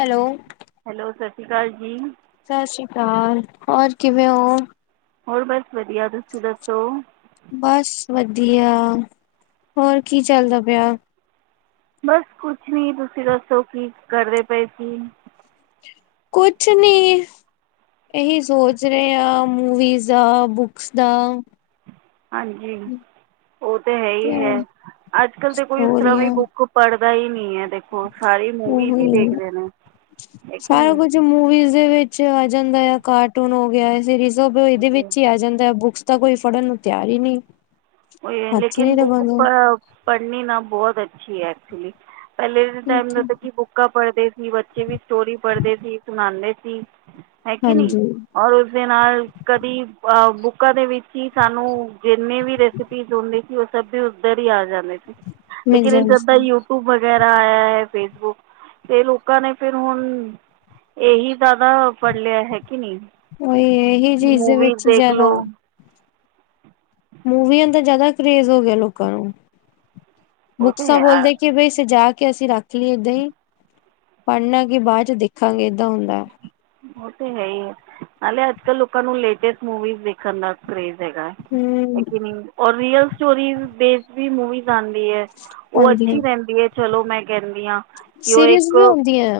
Hello. Hello ਸਤਿ ਸ਼੍ਰੀ ਅਕਾਲ ਜੀ। ਸਤਿ ਸ੍ਰੀ ਅਕਾਲ ਹੋਰ ਕਿਵੇਂ ਓ। ਹੋਰ ਬਸ ਵਧੀਆ ਤੁਸੀਂ ਦੱਸੋ। ਬਸ ਵਧੀਆ ਹੋਰ ਕੀ ਚੱਲਦਾ ਪਿਆ। ਬਸ ਕੁਛ ਨੀਂ, ਤੁਸੀਂ ਦੱਸੋ ਕੀ ਕ ਅਰਦੇ ਪਏ ਸੀ। ਕੁਛ ਨੀਂ। ਇਹੀ ਸੋਚ ਰਹੇ ਆ ਮੂਵੀਜ਼ ਦਾ, ਬੁਕਸ ਦਾ। ਹਾਂਜੀ ਉਹ ਤੇ ਹੈ ਹੀ ਹੈ। ਅੱਜ ਕਲ ਤੇ ਕੋਈ ਉਸ ਹੋ ਤਰ੍ਹਾਂ ਵੀ ਰਹੀਆਂ ਬੁੱਕ ਪੜ੍ਹਦਾ ਹੀ ਨੀ ਹੈ ਦੇਖੋ, ਸਾਰੇ ਮੂਵੀਜ਼ ਹੀ ਉਹੀ ਦੇਖਦੇ ਨੇ ਹੈ ਕੀ ਨੀ। ਜ਼ ਮੂਵੀਜ਼ ਦੇ ਵਿੱਚ ਆ ਜਾਂਦਾ ਯਾ ਕਾਰਟੂਨ ਹੋ ਗਿਆ, ਸੀਰੀਜ਼ਬ ਉਹ ਇਹਦੇ ਤੇ ਵਿੱਚ ਹੀ ਆ ਜਾਂਦਾ ਹੈ ਬੁੱਕਸ ਤਾਂ ਕੋਈ ਫੜਨ ਨੂੰ ਤਿਆਰ ਹੀ ਨਹੀਂ। ਓਹੀ ਹੈ ਹੱਥ ਹੀ ਲੇਕਿਨ ਨਹੀਂ ਬੁੱਕ ਪ ਲਗਾਉਂਦਾ ਅ ਪੜ੍ਹਨੀ ਨਾ ਬਹੁਤ ਅੱਛੀ ਹੈ ਐਕਚੁਲੀ। ਪਹਿਲੇ ਦੇ ਟਾਈਮ ਦਾ ਤਾਂ ਕੀ ਬੁ ਕਾ ਪੜ੍ਹਦੇ ਸੀ, ਬੱਚੇ ਵੀ ਸਟੋਰੀ ਪੜ੍ਹਦੇ ਸੀ, ਸੁਣਾਉਂਦੇ ਸੀ ਹੈ ਕੇ ਨੀਂ। ਹਾਂਜੀ ਔਰ ਉਸਦੇ ਨਾਲ ਕਦੀ ਅ ਬੁੱਕਾਂ ਦੇ ਵਿੱਚ ਹੀ ਸਾਨੂੰ ਜਿੰਨੇ ਵੀ ਰਿ ਫਕੀ ਸੁਣਦੇ ਸੀ ਉਹ ਸਭ ਵੀ ਉੱਧਰ ਹੀ ਆ ਜਾਂਦੇ ਸੀ। ਮਿਲ ਲੇਕਿਨ ਜਾਂਦੇ ਇਨ੍ਹਾਂ ਸਭ ਦਾ ਸੀ ਯ ਯੂਟੀਊਬ ਵਗੈਰਾ ਆਇਆ ਹੈ, ਫੇਸਬੁਕ ਤੇ ਲੋਕਾਂ ਨੇ ਫਿਰ ਹੁਣ ਇਹੀ ਜ਼ਿਆਦਾ ਫੜ੍ਹ ਲਿਆ ਹੈ ਕਿ ਨਹੀਂ। ਉਹੀ ਐ ਇਹੀ ਚੀਜ਼ ਦੇ ਮੂਵੀਜ਼ ਵਿੱਚ ਦੇਖ ਜਿਆਦਾ ਲਓ ਮੂਵੀਆਂ ਦਾ ਜ਼ਿਆਦਾ ਕਰੇਜ ਹੋ ਗਿਆ ਲੋਕਾਂ ਨੂੰ, ਉਹ ਤਾਂ ਬੁੱਕਸਾਂ ਹੈ ਬੋਲਦੇ ਕਿ ਬਈ ਸਜਾ ਕੇ ਅਸੀਂ ਰੱਖ ਲਈਏ ਏਦਾਂ ਹੀ, ਪੜ੍ਹਨਾ ਕਿ ਬਾਅਦ ਚ ਦੇਖਾਂਗੇ ਏਦਾਂ ਹੁੰਦਾ। ਉਹ ਤੇ ਹੇ ਹੀ, ਨਾਲੇ ਅੱਜ ਕੱਲ ਲੋਕਾਂ ਨੂੰ ਲੇਟੈਸਟ ਮੂਵੀਜ਼ਸ ਦੇਖਣ ਦਾ ਕਰੇਜ਼ ਹੈਗਾ ਹੈ। ਹਮ ਇੱਕ ਮਿੰਟ ਔਰ ਰੀਅਲ ਸਟੋਰੀਜ਼ ਬੇਸ਼ਡ ਵੀ ਮੂਵੀਜ਼ ਆਂਦੀ ਏ। ਉਹ ਆਉਂਦੀਆਂ ਅੱਛੀ ਰਹਿੰਦੀ ਹੈ ਚਲੋ ਮੈਂ ਕਹਿੰਦੀ ਹਾਂ, ਕਿ ਉਹ ਸੀਰੀਜ਼ ਇੱਕ ਵੀ ਆਉਂਦੀਆਂ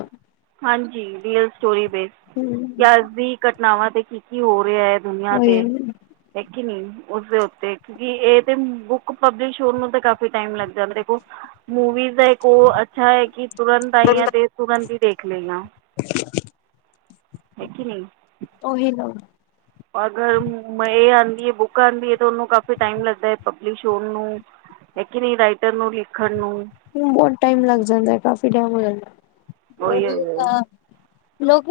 ਹਾਂਜੀ ਰੀਅਲ ਸਟੋਰੀ ਬੇਸਡ ਹਮ ਯਾ ਆਜ ਦੀ ਘਟਨਾਵਾਂ ਤੇ ਕੀ-ਕੀ ਹੋ ਰਿਹਾ ਐ। ਦੁਨੀਆਂ ਉਹੀ ਤੇ ਦੇਖੀ ਨੀ ਉਸਦੇ ਉਤੇ ਜੀ ਏ ਤੇ ਬੁੱਕ ਪਬਲਿਸ਼ ਹੋਨ ਨੂੰ ਤਾਂ ਕਾਫੀ ਟਾਈਮ ਲੱਗ ਜਾਂਦੈ ਦੇਖੋ ਮੂਵੀ ਦਾ ਏਕ ਓ ਅੱਛਾ ਹੈ ਕਿ ਤੁਰੰਤ ਆਈਆਂ ਤੇ ਤੁਰੰਤ ਹੀ ਦੇਖ ਲਈਆਂ। [inaudible] ਦੇਖੀ ਨਈ ਉਹੀ [inaudible] ਅਗਰ ਮ ਏ ਆਂਦੀ ਏ, ਬੁੱਕ ਆਂਦੀ ਏ ਤੇ ਓਨੂੰ ਕਾਫੀ ਟਾਈਮ ਲੱਗਦਾ ਐ ਪਬਲਿਸ਼ ਹੋਨ ਨੂੰ। ਹੈ ਕੀ ਨਈ ਰਾਈਟਰ ਨੂੰ ਲਿਖਣ ਨੂੰ। ਹੂੰ ਬੋਤ ਟਾਈਮ ਲੱਗ ਜਾਂਦਾ ਕਾਫੀ ਟਾਈਮ ਹੋ ਉਹੀ ਹੋਇਆ। [unintelligible] ਲੋਕ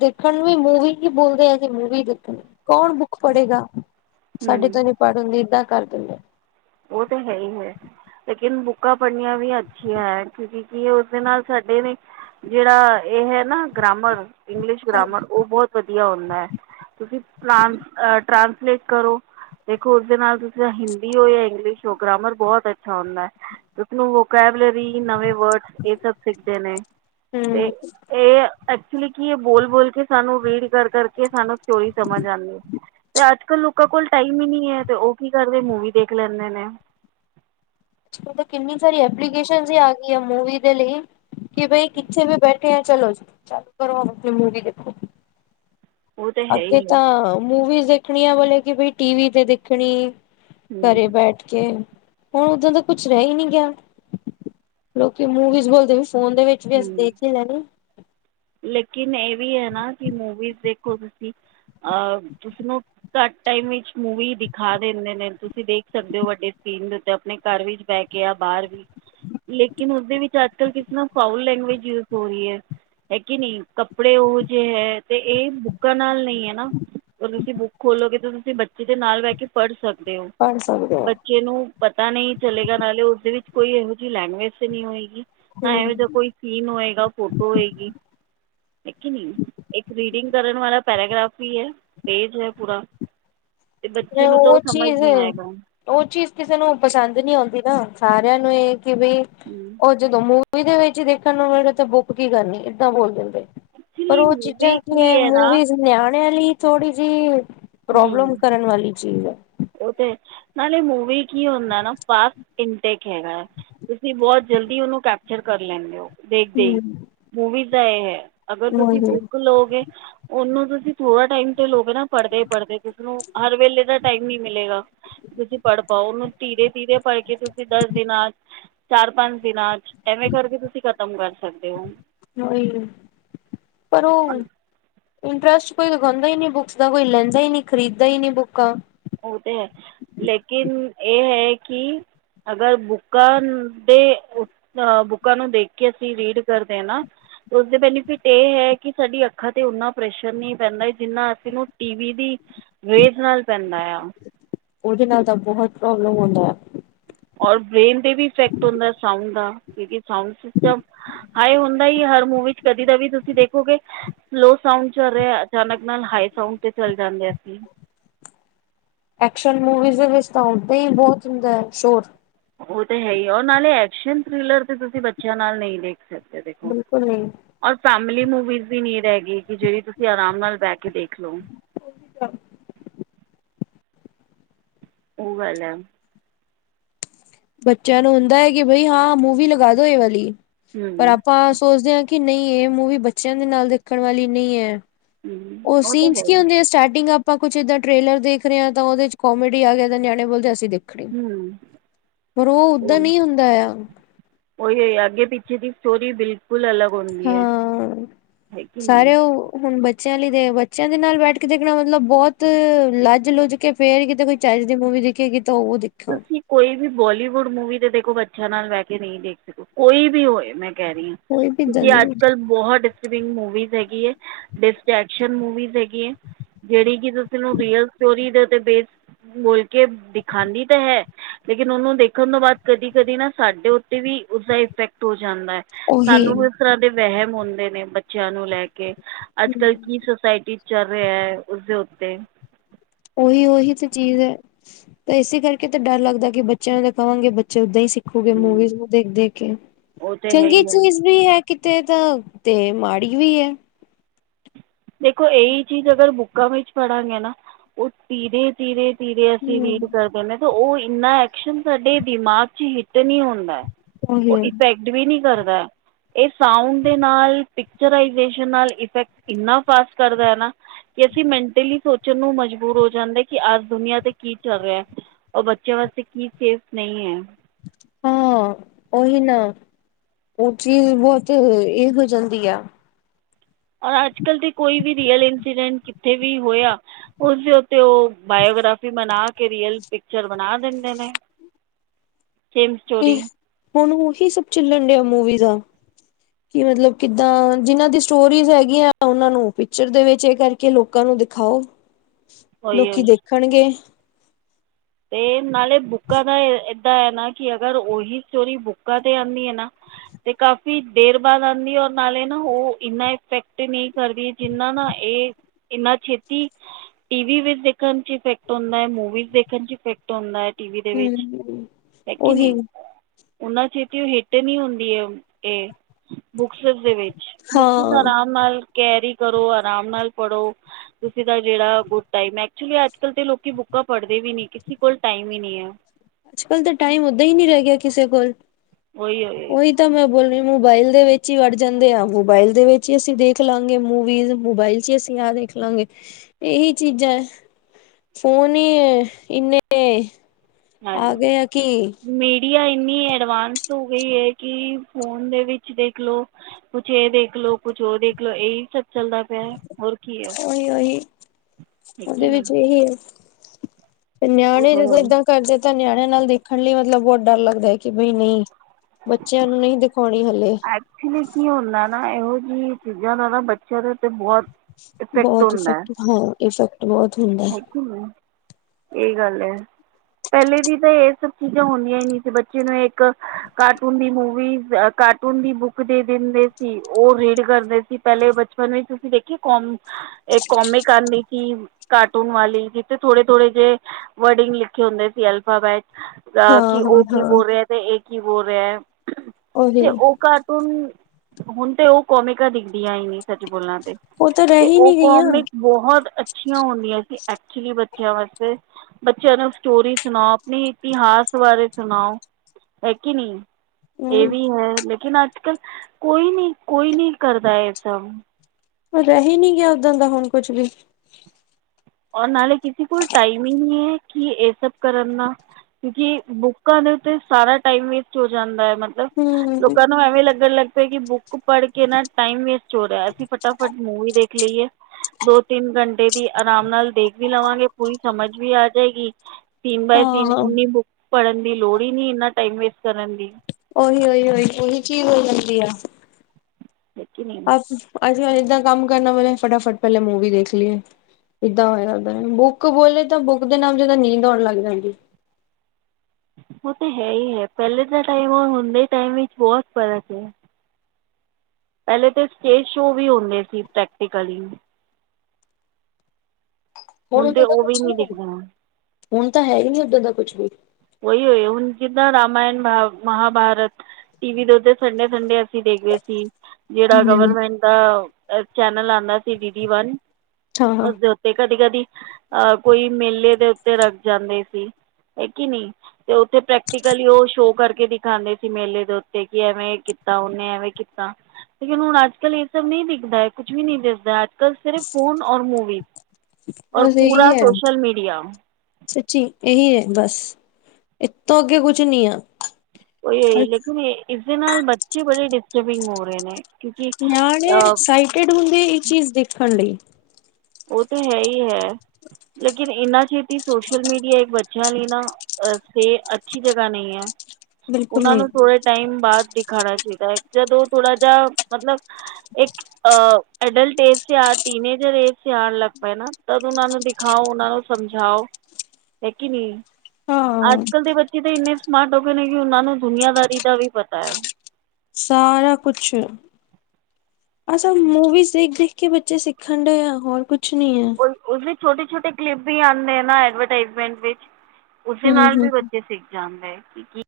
ਦੇਖਣ ਨੂੰ ਵੀ ਮੂਵੀ ਹੀ ਬੋਲਦੇ ਆ ਕਿ ਮੂਵੀ ਦੇਖਣ ਕੌਣ ਬੁੱਕ ਪੜੇਗਾ, ਸਾਡੇ ਹੂੰ ਤੋਂ ਨੀ ਪੜ ਹੁੰਦੀ ਏਦਾਂ ਕਰ ਦੇਂਦੇ। ਓ ਤਾਂ ਹੈ ਹੀ ਹੈ ਲੇਕਿਨ ਬੁੱਕਾਂ ਪੜਨੀਆਂ ਵੀ ਅੱਛੀਆਂ ਐ ਕਿਉਂਕਿ ਕੀ ਉਸਦੇ ਨਾਲ ਸਾਡੇ ਨੇ ਜੇੜਾ ਏ ਹੈ ਨਾ ਗ੍ਰਾਮਰ ਇੰਗਲਿਸ਼ ਗ੍ਰਾਮਰ ਓ ਬੋਤ ਵਦੀਆ ਹੁੰਦਾ ਐ। ਤੁਸੀਂ ਟਰਾਂਸ ਅ ਟ੍ਰਾਂਸਲੇਟ ਕਰੋ ਦੇਖੋ ਉਸਦੇ ਨਾਲ ਤੁਸੀਂ ਹਿੰਦੀ ਹੋ ਜਾਂ- ਇੰਗਲਿਸ਼ ਹੋ ਗ੍ਰਾਮਰ ਬੋਤ ਅੱਛਾ ਹੁੰਦਾ ਐ, ਜਿਸਨੂੰ ਵੋਕੈਬਲਰੀ ਨਵੇਂ ਵਰਡਸ ਏ ਸਭ ਸਿੱਖਦੇ ਨੇ ਤੇ ਅੱਜ-ਕੱਲ ਏ ਐਕਚੁਲੀ ਕੀ ਏ ਬੋਲ-ਬੋਲ ਕੇ ਸਾਨੂੰ ਰੀਡ ਕਰ ਕਰਕੇ ਸਾਨੂੰ ਚ ਓਈ ਸਮਝ ਆਂਦੀ ਤੇ ਅੱਜ-ਕੱਲ ਲੋਕਾਂ ਕੋਲ ਟਾਈਮ ਈ ਨੀ ਐ ਤੇ ਓ ਕੀ ਕਰਦੇ ਮੂਵੀ ਦੇਖ ਲੈਂ ਦੇਨੇ ਨੇ। ਅੱਜ-ਕੱਲ ਤਾਂ ਕਿੰਨੀ ਸਾਰੀ ਐਪਲੀਕੇਸ਼ਨ ਈ ਆ ਗਈਆਂ ਮੂਵੀ ਦੇ ਲਈ। ਕਿ ਭਾਈ ਕਿੱਥੇ ਵੀ ਬੈਠੇ ਆ ਚਲੋ ਜੀ ਚਾਲੂ ਕਰੋ ਅਪਨੀ ਮੂਵੀ ਦੇਖੋ। ਉਹ ਤਾਂ ਹੈ ਅੱਗੇ ਹੀ ਹੈ ਤਾਂ ਮੂਵੀ ਦੇਖਣੀ ਆ ਵਾਲੀ ਕਿ ਟੀਵੀ ਤੇ ਦੇਖਣੀ। ਹੂੰ ਘਰੇ ਬੈਠ ਕੇ। ਹੁਨ ਉਦਾਂ ਦਾ ਕੁਛ ਰਹਿ ਈ ਨੀ ਗਿਆ ਲੋਕੀ ਮੂਵੀਜ਼ ਬੋਲਦੇ ਫੋਨ ਦੇ ਵਿੱਚ ਵੀ ਅਸੀਂ ਹੂੰ ਦੇਖ ਹੀ ਲੈਨੀ। ਲੇਕਿਨ ਏ ਵੀ ਹੈ ਨਾ ਕਿ ਮੂਵੀਜ਼ ਦੇਖੋ ਤੁਸੀਂ ਅਹ ਉਸਨੂੰ ਘੱਟ ਟਾਈਮ ਵਿੱਚ ਮੂਵੀ ਦਿਖਾ ਦੇਂਦੇ ਨੇ ਤੁਸੀਂ ਦੇਖ ਸਕਦੇ ਓ ਵੱਡੇ ਸਕਰੀਨ ਦੇ ਉੱਤੇ ਅਪਨੇ ਘਰ ਵਿੱਚ ਬੈ ਕੇ ਯਾ ਬਾਰ ਵੀ ਲੇਕਿਨ ਉਸਦੇ ਵਿੱਚ ਅੱਜ-ਕੱਲ ਕਿਤਨਾ ਫਾਊਲ ਲੈਂਗੁਏਜ ਯੂਜ ਹੋ ਰੀ ਐ ਹੈ ਕਿ ਨਈ ਕੱਪੜੇ ਉਹੋ ਜੇ ਹੈ ਤੇ ਏ ਬੁੱਕਾਂ ਨਾਲ ਨਈ ਹੈ ਨਾ ਤੁਸੀਂ ਬੁੱਕ ਖੋਲੋਗੇ ਤੇ ਤੁਸੀਂ ਬੱਚੇ ਦੇ ਨਾਲ ਬੈ ਕੇ ਪੜ ਸਕਦੇ ਓ ਪੜ੍ਹ ਸਕਦੇ ਹਾਂ ਬੱਚੇ ਨੂੰ ਪਤਾ ਨਈ ਚਲੇਗਾ ਨਾਲੇ ਉਸਦੇ ਵਿੱਚ ਕੋਈ ਇਹੋ ਜੀ ਲੈਂਗਏਜ ਤੇ ਨਈ ਹੋਏਗੀ ਨਾ ਇਹੋ ਜਾ ਹਮ ਕੋਈ ਸੀਨ ਹੋਏਗਾ, ਫੋਟੋ ਹੋਏਗੀ। ਹੈ ਕੀ ਨੀ ਇੱਕ ਰੀਡਿੰਗ ਕਰਨ ਵਾਲਾ ਪੈਰਾਗ੍ਰਾਫ ਹੀ ਹੈ ਪੇਜ ਹੈ ਪੂਰਾ। ਤੇ ਬੱਚੇ ਨੂੰ ਤਾਂ ਓ ਸਮਝ ਨੀ ਆਏਗਾ। ਓ ਚੀਜ਼ ਕਿਸੇ ਨੂੰ ਪਸੰਦ ਨੀ ਆਉਂਦੀ ਨਾ ਸਾਰਿਆਂ ਨੂੰ ਏ ਐ ਕਿ ਬਈ ਓ ਜਦੋਂ ਮੂ ਵੀ ਦੇ ਵਿੱਚ ਈ ਦੇਖਣ ਨੂੰ ਮਿਲ ਰੇ ਤੇ ਬੁੱਪ ਕੀ ਕਰਨੀ ਏਦਾਂ ਬੋਲ ਦੇਂਦੇ। ਪਰ ਐਕਚੁਲੀ ਓ ਚੀਜ਼ਾਂ ਮੂਵੀ ਕੀ ਐ ਹੈ ਮੂਵੀਜ਼ ਨਿਆਣਿਆਂ ਲਈ ਥੋੜੀ ਜੀ ਪ੍ਰੋਬਲਮ [unintelligible] ਵਾਲੀ ਚੀਜ਼ ਐ। ਓ ਤੇ ਨਾਲੇ ਮੂਵੀ ਕੀ ਹੁੰਦਾ ਨਾ ਫਾਸਟ ਇਨਟੇਕ ਹੈਗਾ ਐ। ਤੁਸੀਂ ਬੋਤ ਜਲਦੀ ਓਨੂੰ ਕੈਪਚਰ ਕਰ ਲੈਂਦੇ ਓ। ਦੇਖਦੇ ਈ, ਹਮ ਮੂਵੀਜ਼ ਦਾਂ ਏ ਹੈ ਅਗਰ ਤੁਸੀਂ ਉਹੀ ਬੁੱਕ ਲੋਗੇ ਓਨੂੰ ਤੁਸੀਂ ਥੋੜਾ ਟਾਈਮ ਤੇ ਲੋਗੇ ਨਾ ਪੜਦੇ-ਪੜਦੇ ਤੇ ਉਸਨੂੰ ਹਰ ਵੇਲੇ ਦਾ ਟਾਈਮ ਨੀ ਮਿਲੇਗਾ ਤੁਸੀਂ ਪੜ ਪਾਓ ਓਨੂੰ ਧੀਰੇ-ਧੀਰੇ ਪੜ ਕੇ ਤੁਸੀਂ ਦਸ ਦਿਨਾਂ ਚਾਰ-ਪੰਜ ਦਿਨਾਂ 'ਚ ਐਵੇਂ ਕਰਕੇ ਤੁਸੀਂ ਖ਼ਤਮ ਕਰ ਸਕਦੇ ਹੋ ਉਹੀ ਪਰ ਓ ਇੰਟਰਸਟ ਕੋਈ ਦਿਖਾਉਂਦਾ ਹੀ ਨੀ ਬੁੱਕਸ ਦਾ ਕੋਈ ਲੈਂਦਾ ਹੀ ਨੀ ਖਹੀਂ ਬੁੱਕਾ। ਓ ਤੇ ਹੈ ਲੇਕਿਨ ਏ ਹੈ ਕਿ ਅਗਰ ਬੁੱਕਾ ਦੇ ਹਾਂ ਬੁੱਕਾਂ ਨੂੰ ਦੇਖ ਕੇ ਅਸੀਂ ਰੀਡ ਕਰਦੇ ਆ ਨਾ। ਉਸਦੇ ਬੈਨੀਫਿਟ ਏ ਹੈ ਕਿ ਸਾਡੀ ਅੱਖਾਂ ਤੇ ਉਨਾ ਪ੍ਰੈਸ਼ਰ ਨੀ ਪੈਂਦਾ ਜਿੰਨਾ ਅਸੀਂ ਟੀਵ ਦੀ ਵੇਵਜ਼ ਨਾਲ ਪੈਂਦਾ ਆ। ਓਦੇ ਨਾਲ ਤਾਂ ਬੋਹਤ ਪ੍ਰੋਬਲਮ ਹੁੰਦਾ। ਔਰ ਬ੍ਰੇਨ ਤੇ ਵੀ ਇਫੈਕਟ ਹੁੰਦਾ ਸਾਉਡ ਦਾ ਕਿਉਕਿ ਸਾਉਡ ਸਿਸਟਮ ਹਾਈ ਹੂੰ ਦਾ ਈ ਹੈ ਹਰ ਮੂਵੀ ਚ ਕਦੀ-ਕਦੀ ਤੁਸੀਂ ਦੇਖੋਗੇ ਸਲੋ ਸਾਊਂਡ ਚਲ ਰਿਆ ਅਚਾਨਕ ਨਾਲ ਹਾਈ ਸਾਊਂਡ ਤੇ ਚੱਲ ਜਾਂਦੇ ਸੀ। ਐਕਸ਼ਨ ਮੂਵੀਜ਼ ਦੇ ਵਿੱਚ ਤਾਂ ਉਦਾਂ ਹੀ ਬੋਹਤ ਹੁੰਦਾ ਸ਼ੋਰ। ਉਹ ਤੇ ਹੈ ਹੀ ਆ ਔਰ ਨਾਲੇ ਐਕਸ਼ਨ ਥਰਿਲਰ ਤੇ ਤੁਸੀਂ ਬੱਚਿਆਂ ਨਾਲ ਨਈ ਦੇਖ ਅੱਛਾ ਦੇਖੋ ਬਿਲਕੁਲ ਨਹੀਂ ਔਰ ਫੈਮਿਲੀ ਮੂਵੀਜ਼ ਵੀ ਨੀ ਰਹਿ ਗਈ ਕੇ ਜੇੜੀ ਤੁਸੀਂ ਆਰਾਮ ਨਾਲ ਬੇਹ ਕੇ ਦੇਖ ਲੌ। [unintelligible] ਉਹ ਗੱਲ ਐ। ਬੱਚਿਆਂ ਨੂੰ ਹੁੰਦਾ ਹੈ ਕਿ ਬਈ ਹਾਂ ਮੂਵੀ ਲਗਾ ਦੋ ਏਹ ਵਾਲੀ ਪਰ ਹੂੰ ਆਪਾਂ ਸੋਚਦੇ ਹਾਂ ਕਿ ਨਈ ਏਹ ਮੂਵੀ ਬੱਚਿਆਂ ਦੇ ਨਾਲ ਦੇਖਣ ਵਾਲੀ ਨੀ ਹੈ। ਹੂੰ ਓਹ ਉਹ ਤਾਂ ਸੀਨ ਚ ਹੈ ਕੀ ਹੀ ਹੁੰਦੇ ਐ ਸਟਾਰਟਿੰਗ ਅਪ ਆਪਾਂ ਕੁੱਛ ਏਦਾ ਟ੍ਰੇਲਰ ਦੇਖ ਰਹੇ ਹਾਂ ਤਾਂ ਉਹਦੇ ਚ ਕੋਮੇਡੀ ਆ ਗਿਆ ਤਾ ਨਿਆਣੇ ਬੋਲਦੇ ਅਸੀਂ ਦੇਖ ਹੂੰ ਪਰ ਓ ਓਧਰ ਨੀ ਹੁੰਦਾ ਆ। ਉਹੀਓ ਐ ਅੱਗੇ ਪਿੱਛੇ ਦੀ ਸਟੋਰੀ ਬਿਲਕੁਲ ਅਲੱਗ ਹੁੰਦੀ ਹੈ ਹਾਂ ਹੈ ਕਿ ਨਹੀਂ ਸਾਰੇ ਓਹ ਹੁਣ ਬ ਬੱਚਿਆਂ ਲਈ ਦੇਖ ਬੱਚਿਆਂ ਦੇ ਨਾਲ ਬੈਠ ਕੇ ਦੇਖਣਾ ਮਤਲਬ ਬੋਹਤ ਲੱਜ-ਲੁੱਝ ਕੇ ਫੇਰ ਕਿਤੇ ਕੋਈ ਚਾਜ਼ ਦੀ ਮੂਵੀ ਦੇਖ ਗੀ ਤਾਂ ਓਹ ਦੇਖ ਤੁਸੀ ਕੋਈ ਵੀ ਬੋਲੀਵੁੱਡ ਮੂਵੀ ਤੇ ਦੇਖੋ ਬੱਚਿਆਂ ਨਾਲ ਬਹਿ ਕੇ ਨਈ ਦੇਖ ਸਕੋ ਕੋਈ ਵੀ ਹੋ ਮੈਂ ਕਹਿ ਰੀ ਆ। ਕੋਈ ਵੀ ਇੱਦਾਂ ਕਿਉਂਕਿ ਦੀ ਅੱਜ ਕੱਲ ਬਹੋਤ ਮੂਵੀਸ ਹੈਗੀ ਏ ਡਿਸਟ੍ਰੇਕਸ਼ਨ ਮੂਵੀਜ ਹੈਗੀ ਏ। ਜੇੜੀ ਕਿ ਤੁਸੀਂ ੳਨੂੰ ਰੀਅਲ ਸਟੋਰੀ ਦੇ ਬੇਸ ਬੋਲ ਕੇ ਦਿਖਾਦੀ ਓਹ ਤੇ ਹੈ ਲੇਕਿਨ ਉਹਨੂੰ ਦੇਖਣ ਤੋਂ ਬਾਦ ਕਦੀ-ਕਦੀ ਨਾ ਸਾਡੇ ਉੱਤੇ ਵੀ ਉਸਦਾ ਇਫੈਕਟ ਹੋ ਜਾਂਦਾ। ਉਹੀ ਸਾਨੂੰ ਇਸ ਤਰ੍ਹਾਂ ਦੇ ਵਹਿਮ ਹੁੰਦੇ ਨੇ ਬੱਚਿਆਂ ਨੂੰ ਲੈ ਕੇ ਅੱਜ ਕੱਲ ਹੂੰ ਕੀ ਸੁਸਾਇਟੀ ਚੱਲ ਰਿਆ ਉਸਦੇ ਉੱਤੇ। ਓਹੀ-ਓਹੀ ਤੇ ਚੀਜ਼ ਐ ਤੇ ਇਸੇ ਕਰਕੇ ਤਾਂ ਡਰ ਲੱਗਦਾ ਕਿ ਬੱਚਿਆਂ ਨੂੰ ਤਾਂ ਕਵਾਂਗੇ ਬੱਚੇ ਓਦਾਂ ਹੀ ਸਿੱਖ ਨ ਗੇ ਹੂੰ ਮੂਵੀਜ਼ ਨੂੰ ਦੇਖ- ਦੇਖ ਕੇ, ਉਹ ਤਾਂ ਹੈ ਚੰਗੀ ਹੀ ਹੈ ਚੀਜ਼ ਵੀ ਐ ਕਿਤੇ ਤਾਂ ਤੇ ਮਾੜੀ ਵੀ ਐ। ਦੇਖੋ ਏਹੀ ਚੀਜ਼ ਅਗਰ ਬੁੱਕਾਂ ਵਿੱਚ ਪੜਾਂਗੇ ਨਾ ਤੀਰੇ-ਤੀਰੇ, ਤੀਰੇ ਅਸੀਂ ਹੂੰ ਵੇਟ ਕਰ ਨੇ ਆ ਤੇ ਉਹ ਇੰਨਾ ਐਕਸ਼ਨ ਸਾਡੇ ਦਿਮਾਗ ਚ ਹਿੱਟ ਨੀ ਹੁੰਦਾ ਏ ਓਹ ਉਹੀ ਇਫੇਕ ਟ ਵੀ ਨੀ ਕਰਦਾ, ਏ ਸਾਊਂਡ ਦੇ ਨਾਲ ਪਿਕਚਰਾਈੇਜੇਸ਼ਨ ਨਾਲ ਇਫੈਕਟ ਇੰਨਾ ਪਾਸ ਕਰਦਾ ਐ ਨਾ। ਕਿ ਅਸੀਂ ਮੈਂਟਲੀ ਸੋਚਨ ਨੂੰ ਮਜਬੂਰ ਹੋ ਜਾਂਦੇ ਕਿ ਅੱਜ ਦੁਨੀਆਂ ਤੇ ਕੀ ਚੱਲ ਰਿਆ। ਔ ਬੱਚਿਆਂ ਵਾਸਤੇ ਕੀ ਸੇਫ ਨਈ ਐ। ਹਾਂ ਓਹੀ ਨਾ। ਓਹ ਚੀਜ਼ ਬਹੁਤ ਏਹ ਹੋ ਜਾਂਦੀ ਆ। ਅੱਜ ਕਲ ਤੇ ਕੋਈ ਵੀ ਰੀਅਲ ਇੰਸੀਡੈਂਟ ਕਿੱਥੇ ਵੀ ਹੋਇਆ ਉਸਦੇ ਉੱਤੇ ਓਹ ਬਾਓਗ੍ਰਾਫੀ ਬਣਾ ਕੇ ਰੀਅਲ ਪਿੱਚਰ ਬਣਾ ਦਿੰਦੇ ਨੇ। ਸੇਮ ਠੀਕ, ਸਟੋਰੀ ਹੁਣ ਉਹੀ ਸਭ ਚੱਲਣ ਡਿਆ ਮੂਵੀ ਦਾ ਕਿ ਮਤਲਬ ਕਿੱਦਾਂ ਜਿਨਾਂ ਦੀ ਸਟੋਰੀਜ਼ ਹੈਗੀਆਂ, ਓਹਨਾਂ ਨੂੰ ਪਿੱਚਰ ਦੇ ਵਿੱਚ ਏਹ ਕਰਕੇ ਕਿ ਲੋਕਾਂ ਨੂੰ ਦਿਖਾਓ, ਉਹੀ ਲੋਕੀ ਉਹੀ ਦੇਖਣਗੇ। ਤੇ ਨਾਲੇ ਬੁੱਕਾਂ ਦਾ ਏਦਾਂ ਹੈ ਨਾ, ਕਿ ਅਗਰ ਓਹੀ ਸਟੋਰੀ ਬੁੱਕਾਂ ਤੇ ਆਂਦੀ ਅ ਨਾ। ਤੇ ਕਾਫੀ ਦੇਰ ਬਾਦ ਆਂਦੀ ਓਰ ਨਾਲੇ ਨਾ ਉਹ ਇੰਨਾ ਇਫੈਕਟ ਨਹੀਂ ਕਰਦੀ। ਜਿੰਨਾ ਨਾ ਏਹ ਇਨਾ ਛੇਤੀ ਟੀਵੀ ਵਿਚ ਦੇਖਣ ਚ ਇਫੈਕਟ ਹੁੰਦਾ ਐ, ਮੁਵੀ ਚ ਦੇਖਣ ਚ ਇਫੈਕਟ ਹੋਂਦਾ ਅ ਟੀ-ਵੀ ਦੇ ਵਿੱਚ ਹੂੰ ਹੈ ਕੇ ਉਹੀ ਨੀ। ਓਨਾ ਛੇਤੀ ਹਿੱਟ ਨਹੀਂ ਹੁੰਦੀ ਹੈ, ਏਹ ਬੁਕਸਸ ਦੇ ਵਿੱਚ ਬੁਕਸਿਸ ਹਾਂ ਆਰਾਮ ਨਾਲ ਕੈਰੀ ਕਰੋ, ਆਰਾਮ ਨਾਲ ਪੜ੍ਹੋ ਤੁਸੀਂ ਦਾ ਜੇੜਾ ਗੁੱਡ ਟਾਈਮ ਅ। ਐਕਚੁਲੀ ਅੱਜ-ਕੱਲ੍ਹ ਤੇ ਲੋਕੀ ਬੁੱਕਾਂ ਪੜ੍ਹਦੇ ਦੇ ਵੀ ਨੀ ਕਿਸੀ ਕੋਲ ਟਾਈਮ ਈ ਨੀ ਅ। ਅੱਜ-ਕੱਲ੍ਹ ਤੇ ਟਾਈਮ ਓਦਾਂ ਈ ਨੀ ਰੈ ਗਿਆ, ਕਿਸੇ ਕੋਲ। ਓਈਓ ਏ ਉਹੀ ਤਾਂ ਮੈਂ ਬੋਲਰੀ ਮੋਬਾਇਲ ਦੇ ਵੇਚ ਈ ਵੜ ਜਾਂਦੇ ਆਂ, ਮੋਬਾਇਲ ਦੇ ਵੇੱਚ ਈ ਅਸੀਂ ਦੇਖ ਲਾਂਗੇ ਮੂਵੀਜ। ਮੋਬਾਇਲ ਚ ਹੀ ਅਸੀਂ ਆ ਦੇਖ ਲਾਂਗੇ, ਏਹੀ ਚੀਜ਼ਾਂ ਐ। ਫੋਨ ਈ ਇੰਨੇ ਆ ਹਾਂਜੀ ਗਏ ਆ ਕਿ ਮੀਡੀਆ ਇੰਨੀ ਐਡਵਾਂਸ ਹੋ ਗਈ ਏ ਕਿ ਫੋਨ ਦੇ ਵਿੱਚ ਦੇਖਲੋ ਕੁਛ ਏ ਦੇਖਲੋ, ਕੁਛ ਔ ਦੇਖਲੋ, ਏਹੀ ਸਭ ਚੱਲਦਾ ਪਿਆ ਅ। ਹੋਰ ਕੀ ਐ? ਓਈਓ ਹੀ ਓਦੇ ਵਿੱਚ ਵੀ ਐਹੀ ਐ ਤੇ ਉਹ ਨਿਆਣੇ ਤਾਂ ਜਦੋਂ ਹੈ ਐਦਾਂ ਕਰਦੇ ਤਾਂ ਨਿਆਣਿਆਂ ਨਾਲ ਦੇਖਣ ਲਈ ਮਤਲਬ ਬੌਤ ਡਰ ਲੱਗਦਾ ਕਿ ਬਈ ਨਯੀ ਬੱਚਿਆਂ ਨੂੰ ਨਈ ਦਿਖੋਣੀ ਹਲੇ। ਐਕਚੁਲੀ ਕੀ ਹੁੰਦਾ ਨਾ ਏਹੋ ਜਿ ਚੀਜ਼ਾਂ ਦਾ ਨਾ ਬੱਚਿਆਂ ਦੇ ਉੱਤੇ ਬੌਤ ਬੌਤ ਇਫੈਕਟ ਹਾਂ ਇਫੈਕਟ ਬੌਤ ਹੁੰਦਾ ਅ। ਹੂੰ, ਏਹ ਗੱਲ ਐ। ਪੈਲੇ ਵੀ ਤਾਂ ਏਹ ਸਭ ਚੀਜ਼ਾਂ ਹੁੰਦੀਆਂ ਈ ਨੀ ਸੀ ਬੱਚੇ ਨੂੰ ਏਕ ਕਾਰਟੂਨ ਦੀ ਮੂਵੀਸ ਅ ਕਾ ਟੂਨ ਦੀ ਬੁੱਕ ਦੇ ਦਿੰਦੇ ਸੀ, ਓਹ ਰੀਡ ਕਰਦੇ ਸੀ। ਪੈਲੇ ਬਚਪਨ ਵਿੱਚ ਤੁਸੀਂ ਦੇਖੀ ਕੋਮ ਏਕ ਕੌਮਿਕ ਆਂਦੀ ਸੀ ਕਾਰਟੂਨ ਵਾਲੀ ਜਿੱਥੇ ਥੋੜੇ-ਥੋੜੇ ਜੇ ਵਰਡਿੰਗ ਲਿਖੇ ਹੁੰਦੇ ਸੀ ਅਲਫਾਬੈਟ। ਅ ਹਾਂ ਕੀ ਹਾਂ ਓ ਕੀ ਹਾਂ ਬੋਲ ਰਿਆ ਤੇ ਏ ਕੀ ਬੋਲ ਰਿਆ ਉਹੀ ਤੇ ਓ ਕਾਰਟੂਨ, ਹੁਣ ਤੇ ਓਹ ਕੋਮਿਕਾਂ ਦਿਖਦੀਆਂ ਈ ਨੀ। ਸਚ ਬੋਲਾਂ ਤੇ। ਉਹ ਤਾਂ ਰਹਿ ਤੇ ਹੀ ਓਹ ਨਹੀਂ ਗਈਆਂ ਕੋਮਿਕ ਬਹੌਤ ਅ ਅਛੀਆਂ ਹੁੰਦੀਆਂ ਸੀ ਐਕਚੁਲੀ ਬੱਚਿਆਂ ਵਾਸਤੇ। ਬੱਚਿਆਂ ਨੂੰ ਸਟੋਰੀ ਸੁਣਾਓ, ਆਪਣੇ ਇਤਿਹਾਸ ਬਾਰੇ ਸੁਣਾਓ, ਹੈ ਕਿ ਨੀ। ਏਹ ਹਮ ਵੀ ਹੈ। ਲੇਕਿਨ ਅੱਜ-ਕੱਲ ਕੋਈ ਨੀ, ਕੋਈ ਨੀ ਕਰਦਾ ਏਹ ਸਬ। ਰਹ ਹੀ ਨੀ ਗਿਆ ਉਦਾਂ ਦਾ ਹੁਣ ਕੁਛ ਵੀ। ਔਰ ਨਾਲੇ ਕਿਸੇ ਕੋਲ ਟਾਈਮ ਈ ਨੀ ਹੈ ਕਿ ਏਹ ਸਭ ਕਰਨ ਨਾ। ਕਿਉਂਕਿ ਬੁੱਕਾਂ ਦੇ ਉੱਤੇ ਸਾਰਾ ਟਾਈਮ ਵੇਸਟ ਹੋ ਜਾਂਦਾ, ਮਤਲਬ ਹਮ ਲੋਕਾਂ ਨੂੰ ਐਵੇਂ ਲੱਗਣ ਲੱਗ ਪਿਆ ਕਿ ਬੁੱਕ ਪੜ੍ਹ ਕੇ ਨਾ ਟਾਈਮ ਵੇਸਟ ਹੋ ਰਿਆ, ਅਸੀਂ ਫਟਾਫਟ ਮੂਵੀ ਦੇਖ ਲਈਏ। ਦੋ-ਤਿੰਨ ਘੰਟੇ ਦੀ ਆਰਾਮ ਨਾਲ ਦੇਖ ਵੀ ਲਵਾਂਗੇ, ਪੂਰੀ ਸਮਝ ਵੀ ਆ ਜੇਗੀ। ਸੀਨ ਬਾਏ ਸੀਨ ਹਾਂ ਉਨੀ ਬੁੱਕਸ ਪੜ੍ਹਨ ਦੀ ਲੋੜ ਈ ਨੀ ਇਨਾ ਟਾਈਮ ਵੇਸਟ ਕਰਨ ਦੀ। ਓਹੀ-ਓਹੀ- ਓਹੀ, ਓਹੀ ਚੀਜ਼ ਹੋ ਜਾਂਦੀ ਆ। ਹੈ ਕਿ ਨਹੀਂ ਆਪ ਅਸੀ ਹਜੇ ਏਦਾਂ ਕੰਮ ਕਰਨਾ ਪੈਨੇ, ਫਟਾਫਟ ਪੈਲੇ ਮੂਵੀ ਦੇਖ ਲੀਏ। ਏਦਾਂ ਹੋਏਆ ਪੇਆ ਏ। ਬੁੱਕ ਬੋਲੇ ਤਾਂ ਬੁੱਕ ਦੇ ਨਾਮ ਤੇ ਤਾ ਨੀਂਦ ਔਣ ਲੱਗ ਜਾਂਦੀ। ਓ ਤੇ ਹੈ ਈ ਐ, ਪੈਲੇ ਦਾ ਟਾਈਮ ਔਰ ਹੁਣਦੇ ਟਾਈਮ ਵਿੱਚ ਬੌਤ ਫਰਕ ਏ। ਪੈਲੇ ਤੇ ਸਟੇਜ ਸ਼ੋਅ ਵੀ ਹੋਂਦੇ ਸੀ, ਪ੍ਰੈਕਟੀਕਲੀ। ਹੁਣ ਤਾਂ ਓਦਾਂ ਦਾ ਉਹ ਵੀ ਕੁਛ ਨੀ ਨਹੀਂ ਐ। ਦਿਖਦੇ ਹੁਣ ਹੁਣ ਤਾਂ ਹੈ ਈ ਨੀ ਓਦਾਂ ਦਾ ਕੁਛ ਵੀ। ਓਈ ਹੋਏ ਹੁਨ ਜਿੱਦਾਂ ਰਮਾਇਨ ਭਾ ਮਹਾਭਾਰਤ। ਟੀਵੀ ਦੇ ਉਤੇ ਸੰਡੇ-ਸੰਡੇ ਅਸੀ ਦੇਖਦੇ ਸੀ। ਜੇੜਾ ਗਵਰਮੈਂਟ ਦਾ ਅ ਚੈਨਲ ਆਂਦਾ ਸੀ, ਡੀ ਡੀ ਵਨ ਹਾਂ ਹਾਂ ਉਸਦੇ ਤੇ ਕਦੀ-ਕਦੀ ਅ ਕੋਈ ਮੇਲੇ ਦੇ ਉੱਤੇ ਰਖ ਜਾਂਦੇ ਸੀ। ਕਿਨੀ। ਤੇ ਓਥੇ ਪ੍ਰੈਕਟੀਕਲੀ ਓ ਸ਼ੋਅ ਕਰਕੇ ਦਿਖਾੰਦੇ ਸੀ ਮੇਲੇ ਦੇ ਉੱਤੇ ਕਿ ਐਵੇਂ ਕੀਤਾ, ਓਨੇ ਐਵੇਂ ਕੀਤਾ। ਲੇਕਿਨ ਹੁਣ ਅੱਜ-ਕੱਲ ਏਹ ਸਭ ਨੀ ਦਿਖਦਾ ਏ, ਕੁੱਛ ਵੀ ਨੀ ਦਿਸਦਾ ਅੱਜ ਕਲ ਸਿਰਫ ਫੋਨ ਔਰ ਮੂਵੀ, ਔਰ ਬਸ ਇਹੀ ਪੂਰਾ ਹੈ ਸੋਸ਼ਲ ਮੀਡੀਆ। ਸੱਚੀ ਏਹੀ ਐ ਬਸ। ਇਤੋਂ ਅੱਗੇ ਕੁੱਛ ਨੀ ਆ। ਓਈਓ ਔਰ ਲਕਮੀ ਇਸਦੇ ਨਾਲ ਬੱਚੇ ਬੜੇ ਡਿਸਟਰਬਿੰਗ ਹੋ ਰਏ ਨੇ। ਕਿਉਂਕਿ ਨਿਆਣੇ ਅ, ਐਕਸਾਈਟੀਡ ਹੁੰਦੇ ਏ ਚੀਜ ਦੇਖਣ ਲਈ। ਓ ਤੇ ਹੈ ਹੀ ਹੈ। ਲੇਕਿਨ ਇੰਨਾ ਛੇਤੀ ਸੋਸ਼ਲ ਮੀਡੀਆ ਏ ਬੱਚੇਆਂ ਲੀ ਨਾ ਅ ਸੇ ਅੱਛੀ ਜਗਾ ਨੀ ਐ, ਬਿਲਕੁਲ ਓਨਾਂ ਨਹੀਂ ਨੂੰ ਥੋੜੇ ਟਾਈਮ ਬਾਦ ਦਿਖਾਣਾ ਚਾਈਦੈ। ਜਦੋ ਥੋੜਾ ਜਾ ਮਤਲਬ ਇੱਕ ਅ ਐਡਲਟ ਏਜ ਤੇਆ ਟੀਨੇਜਰ ਏਜ ਤੇ ਆਨ ਲੱਗ ਪਏ ਨਾ ਤਦ ਓਨਾਂ ਨੂੰ ਦਿਖਾਓ ਓਨਾਂ ਨੂੰ ਸਮਝਾਓ ਹੈਕੀ ਨੀ। ਹਾਂ ਅੱਜ-ਕੱਲ ਦੇ ਬੱਚੇ ਤਾਂ ਇੰਨੇ ਸਮਾਰਟ ਹੋ ਗਏ ਨੇ ਕਿ ਓਨਾਂ ਨੂੰ ਦੁਨੀਆਂਦਾਰੀ ਦਾ ਵੀ ਪਤਾ ਐ। ਸਾਰਾ ਕੁਛ। ਅਸਲ ਮੂਵੀਜ਼ ਦੇਖ, ਦੇਖ ਕੇ ਬੱਚੇ ਸਿੱਖਣ ਡਏ ਆ ਹੋਰ ਕੁਛ ਨੀ ਐ। ਉਹ ਉਸਦੇ ਛੋਟੇ, ਛੋਟੇ ਕਲਿੱਪ ਵੀ ਆਂਦੇ ਐ ਨਾ ਐਡਵਰਟਾਈਜ਼ਮੈਂਟ ਵਿਚ। ਉਸਦੇ ਹਮ ਨਾਲ ਵੀ ਹਮ ਬੱਚੇ ਸਿੱਖ ਜਾਂਦੇ ਐ ਕਿ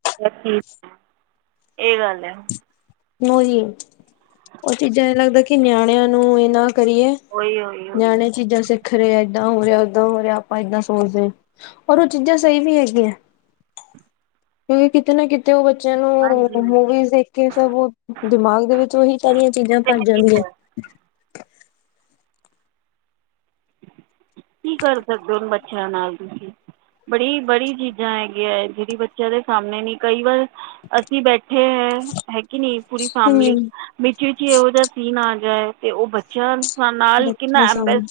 ਏ ਗੱਲ ਐ। ਨੋ ਜੀ ਓ ਚੀਜਾਂ ਏ ਲੱਗਦਾ ਕਿ ਨਿਆਣੇਆਂ ਨੂੰ ਏਨਾਂ ਕਰੀਏ ਉਹੀ ਉਹੀ ਉਹੀ ਨਿਆਣੇ ਚੀਜਾਂ ਸਿੱਖ ਰੇ ਏਦਾਂ ਹੋ ਰੇਆ, ਓਦਾਂ ਹੋ ਰੇਆ ਆਪਾਂ ਏਦਾਂ ਸੋਚਦੇ ਆਂ। ਔਰ ਓ ਚੀਜਾਂ ਸਈ ਵੀ ਹੈਗੀਆਂ। ਫਿਰ ਵੀ ਕਿਤੇ ਨਾ ਕਿਤ ਤੇ ਓ ਬੱਚੇਆਂ ਨੂੰ ਹਾਂਜੀ ਉਹ ਮੂਵੀਜ਼ ਦੇਖ ਕੇ ਸਭ ਓ ਦਿਮਾਗ ਦੇ ਵਿੱਚ ਓਹੀ ਸਾਰੀਆਂ ਚੀਜਾਂ ਤਾਂ ਭਰ ਹੈਗੀ ਜਾਂਦੀਐ। ਹੈ ਕੀ ਕਰ ਸਕਦੇ ਓ ਹੁਣ ਬੱਚੇਆਂ ਨਾਲ ਤੁਸੀ। ਬੜੀ, ਬੜੀ ਚੀਜਾਂ ਹੈਗੀਆਂ ਜੇੜੀ ਬੱਚੇਆਂ ਦੇ ਸਾਮਣੇ ਨੀ ਕਈ ਵਾਰ ਅਸੀ ਬੈਠੇ ਐ ਹੈਕੀ ਨੀ ਪੂਰੀ ਫੈਮਲੀ ਹਮ ਵਿੱਚ, ਵਿਚ ਏਹੋ ਜਾ ਸੀਨ ਆ ਜਾਏ ਤੇ ਓ ਬੱਚੇਆਂ ਨਾਲ ਬੱਚਿਆਂ ਕਿੰਨਾ ਏਮਬ ਸਾਹਮਣੇ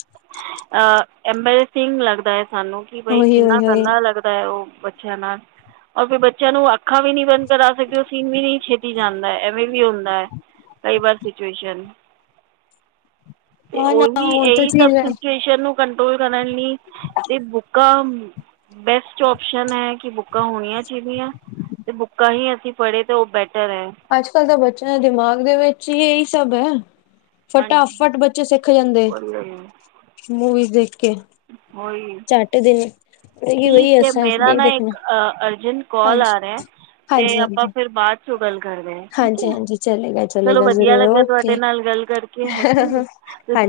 ਅ ਐਂਬੈਰੇਸਿੰਗ ਲੱਗਦਾ ਐ ਸਾਨੂੰ ਕਿ ਬਈ ਉਹੀ ਕਿੰਨਾ ਉਹੀ ਉਹੀ ਗੰਦਾ ਲੱਗਦਾ ਐ ਓ ਬ ਬੱਚੇਆਂ ਨਾਲ ਔਰ ਫਿਰ ਬੱਚੇਆਂ ਨੂੰ ਅੱਖਾ ਵੀ ਨੀ ਬੰਦ ਕਰਾ ਸਕਦੇ ਓ ਸੀਨ ਵੀ ਨੀ ਛੇਤੀ ਜਾਂਦਾ। ਐਵੇਂ ਵੀ ਹੁੰਦਾ ਐ। ਕਈ ਵਾਰ ਸਿਚੁਏਸ਼ਨ, ਤੇ ਹਾਂ ਨਾ ਓਹੀ ਉਹ ਤਾਂ ਏਹੀ ਚੀਜ਼ ਹੈ ਸਿਚੁਏਸ਼ਨ ਨੂੰ ਕੰਟਰੋਲ ਕਰਨ ਲਈ ਏ ਬੁੱਕਾਂ ਬੈਸਟ ਓਪਸ਼ਨ ਐ। ਕਿ ਬੁੱਕਾਂ ਹੋਣੀਆਂ ਚੀਦੀਆਂ ਤੇ ਬੁੱਕਾਂ ਹੀ ਅਸੀ ਪੜੇ ਤੇ ਓ ਬੈਟਰ ਐ। ਅੱਜ-ਕੱਲ ਤਾ ਬੱਚੇਆਂ ਦੇ ਦਿਮਾਗ ਦੇ ਵਿੱਚ ਈ ਏਈ ਸਭ ਐ। ਹਾਂਜੀ ਫਟਾਫਟ ਬੱਚੇ ਸਿੱਖ ਜਾਂਦੇ, ਉਹੀ ਉਹੀ ਮੂਵੀਜ਼ ਦੇਖ ਕੇ। ਉਹੀ ਝੱਟ ਦਿਨ ਵਹੀ ਠੀਕ ਐ। ਅਸਾਂ ਮੇਰਾ ਦੇ ਨਾ ਦੇਖਣਾ ਇੱਕ ਅਰਜੈਂਟ ਕੋਲ ਆ ਹਾਂਜੀ ਰੇਆ ਐ, ਤੇ ਹਾਂਜੀ ਹਾਂਜੀ ਆਪਾਂ ਫੇਰ ਬਾਦ ਬਾਅਦ ਚੋਂ ਗੱਲ ਕਰਨੇ ਆ ਠੀਕ ਹਾਂਜੀ ਹੈ। ਹਾਂਜੀ ਚਲੇਗਾ ਚਲੋ ਚਲੇਗਾ ਵਧੀਆ ਜ਼ਰੂਰ ਲੱਗਾ ਤੁਹਾਡੇ ਓਕੇ ਨਾਲ ਗੱਲ ਕਰਕੇ ਹੈ ਕੇ ਨੀ। ਹਾਂਜੀ